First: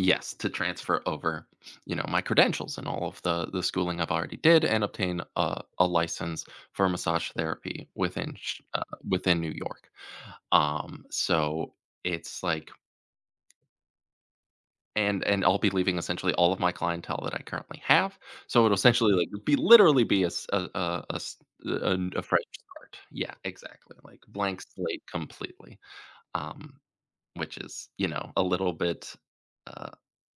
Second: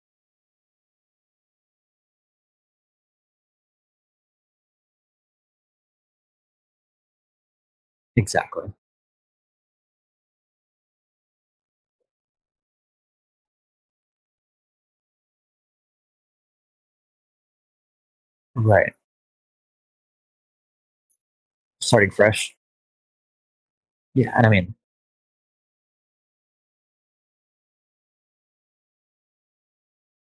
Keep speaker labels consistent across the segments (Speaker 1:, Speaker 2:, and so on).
Speaker 1: Yes, to transfer over, you know, my credentials and all of the the schooling I've already did and obtain a a license for massage therapy within ch
Speaker 2: Exactly.
Speaker 1: uh, within New York. Um, so it's like And and I'll be leaving essentially all of my clientele that I currently have, so it'll
Speaker 2: Right.
Speaker 1: essentially, like, be literally be a s a a a s uh,
Speaker 2: Starting
Speaker 1: und a fresh
Speaker 2: fresh.
Speaker 1: start. Yeah, exactly, like,
Speaker 2: Yeah, I don't
Speaker 1: blank
Speaker 2: mean
Speaker 1: slate completely, um, which is, you know, a little bit, uh,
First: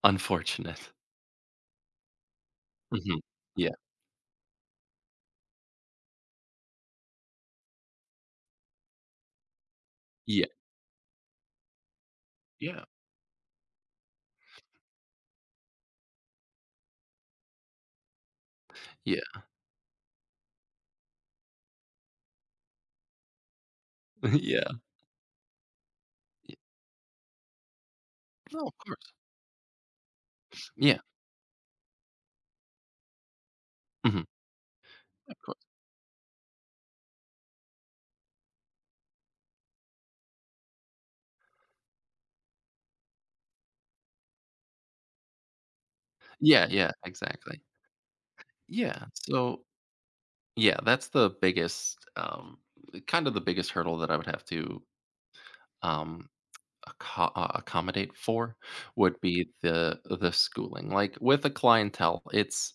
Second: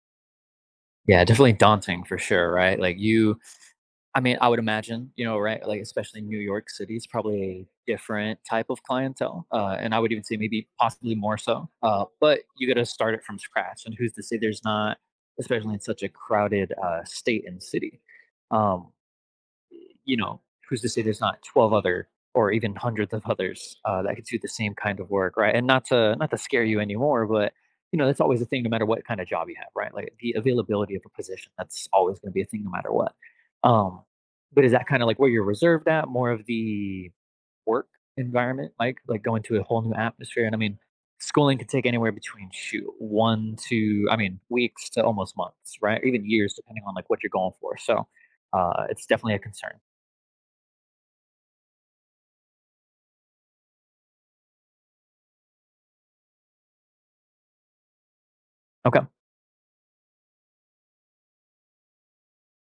Speaker 1: unfortunate.
Speaker 2: Yeah, definitely daunting for sure, right? Like
Speaker 1: Mhm.
Speaker 2: you
Speaker 1: Yeah.
Speaker 2: I mean, I would imagine, you know, right? Like, especially in New York City, it's probably a different type of clientele, uh, and I would even say
Speaker 1: Yeah.
Speaker 2: maybe possibly more so, uh, but you
Speaker 1: Yeah.
Speaker 2: gotta start it from scratch, and who's to say there's not especially in such a crowded, uh, state and city, um
Speaker 1: Yeah.
Speaker 2: You know, who's to say there's not 12 other or even hundreds of others, uh, that could do the
Speaker 1: Yeah.
Speaker 2: same kind of work, right? And not to not to scare you anymore, but, you know, that's always a thing
Speaker 1: No,
Speaker 2: no
Speaker 1: of
Speaker 2: matter what
Speaker 1: course.
Speaker 2: kind of job you have, right? Like, the availability
Speaker 1: Yeah.
Speaker 2: of a position, that's always gonna be a thing no matter what. Um,
Speaker 1: Mhm.
Speaker 2: but is that kinda like where
Speaker 1: Of
Speaker 2: you're
Speaker 1: course.
Speaker 2: reserved at, more of the work environment, like like going to a whole new atmosphere? And I mean, schooling could take anywhere between, shoot, one to I mean, weeks to almost months, right? Even years,
Speaker 1: Yeah,
Speaker 2: depending
Speaker 1: yeah,
Speaker 2: on, like, what you're going
Speaker 1: exactly.
Speaker 2: for, so, uh, it's
Speaker 1: Yeah,
Speaker 2: definitely a
Speaker 1: so
Speaker 2: concern.
Speaker 1: Yeah, that's the biggest, um kind of the biggest hurdle that I would have to, um, acco uh accommodate for
Speaker 2: Okay.
Speaker 1: would be the the schooling. Like, with a clientele, it's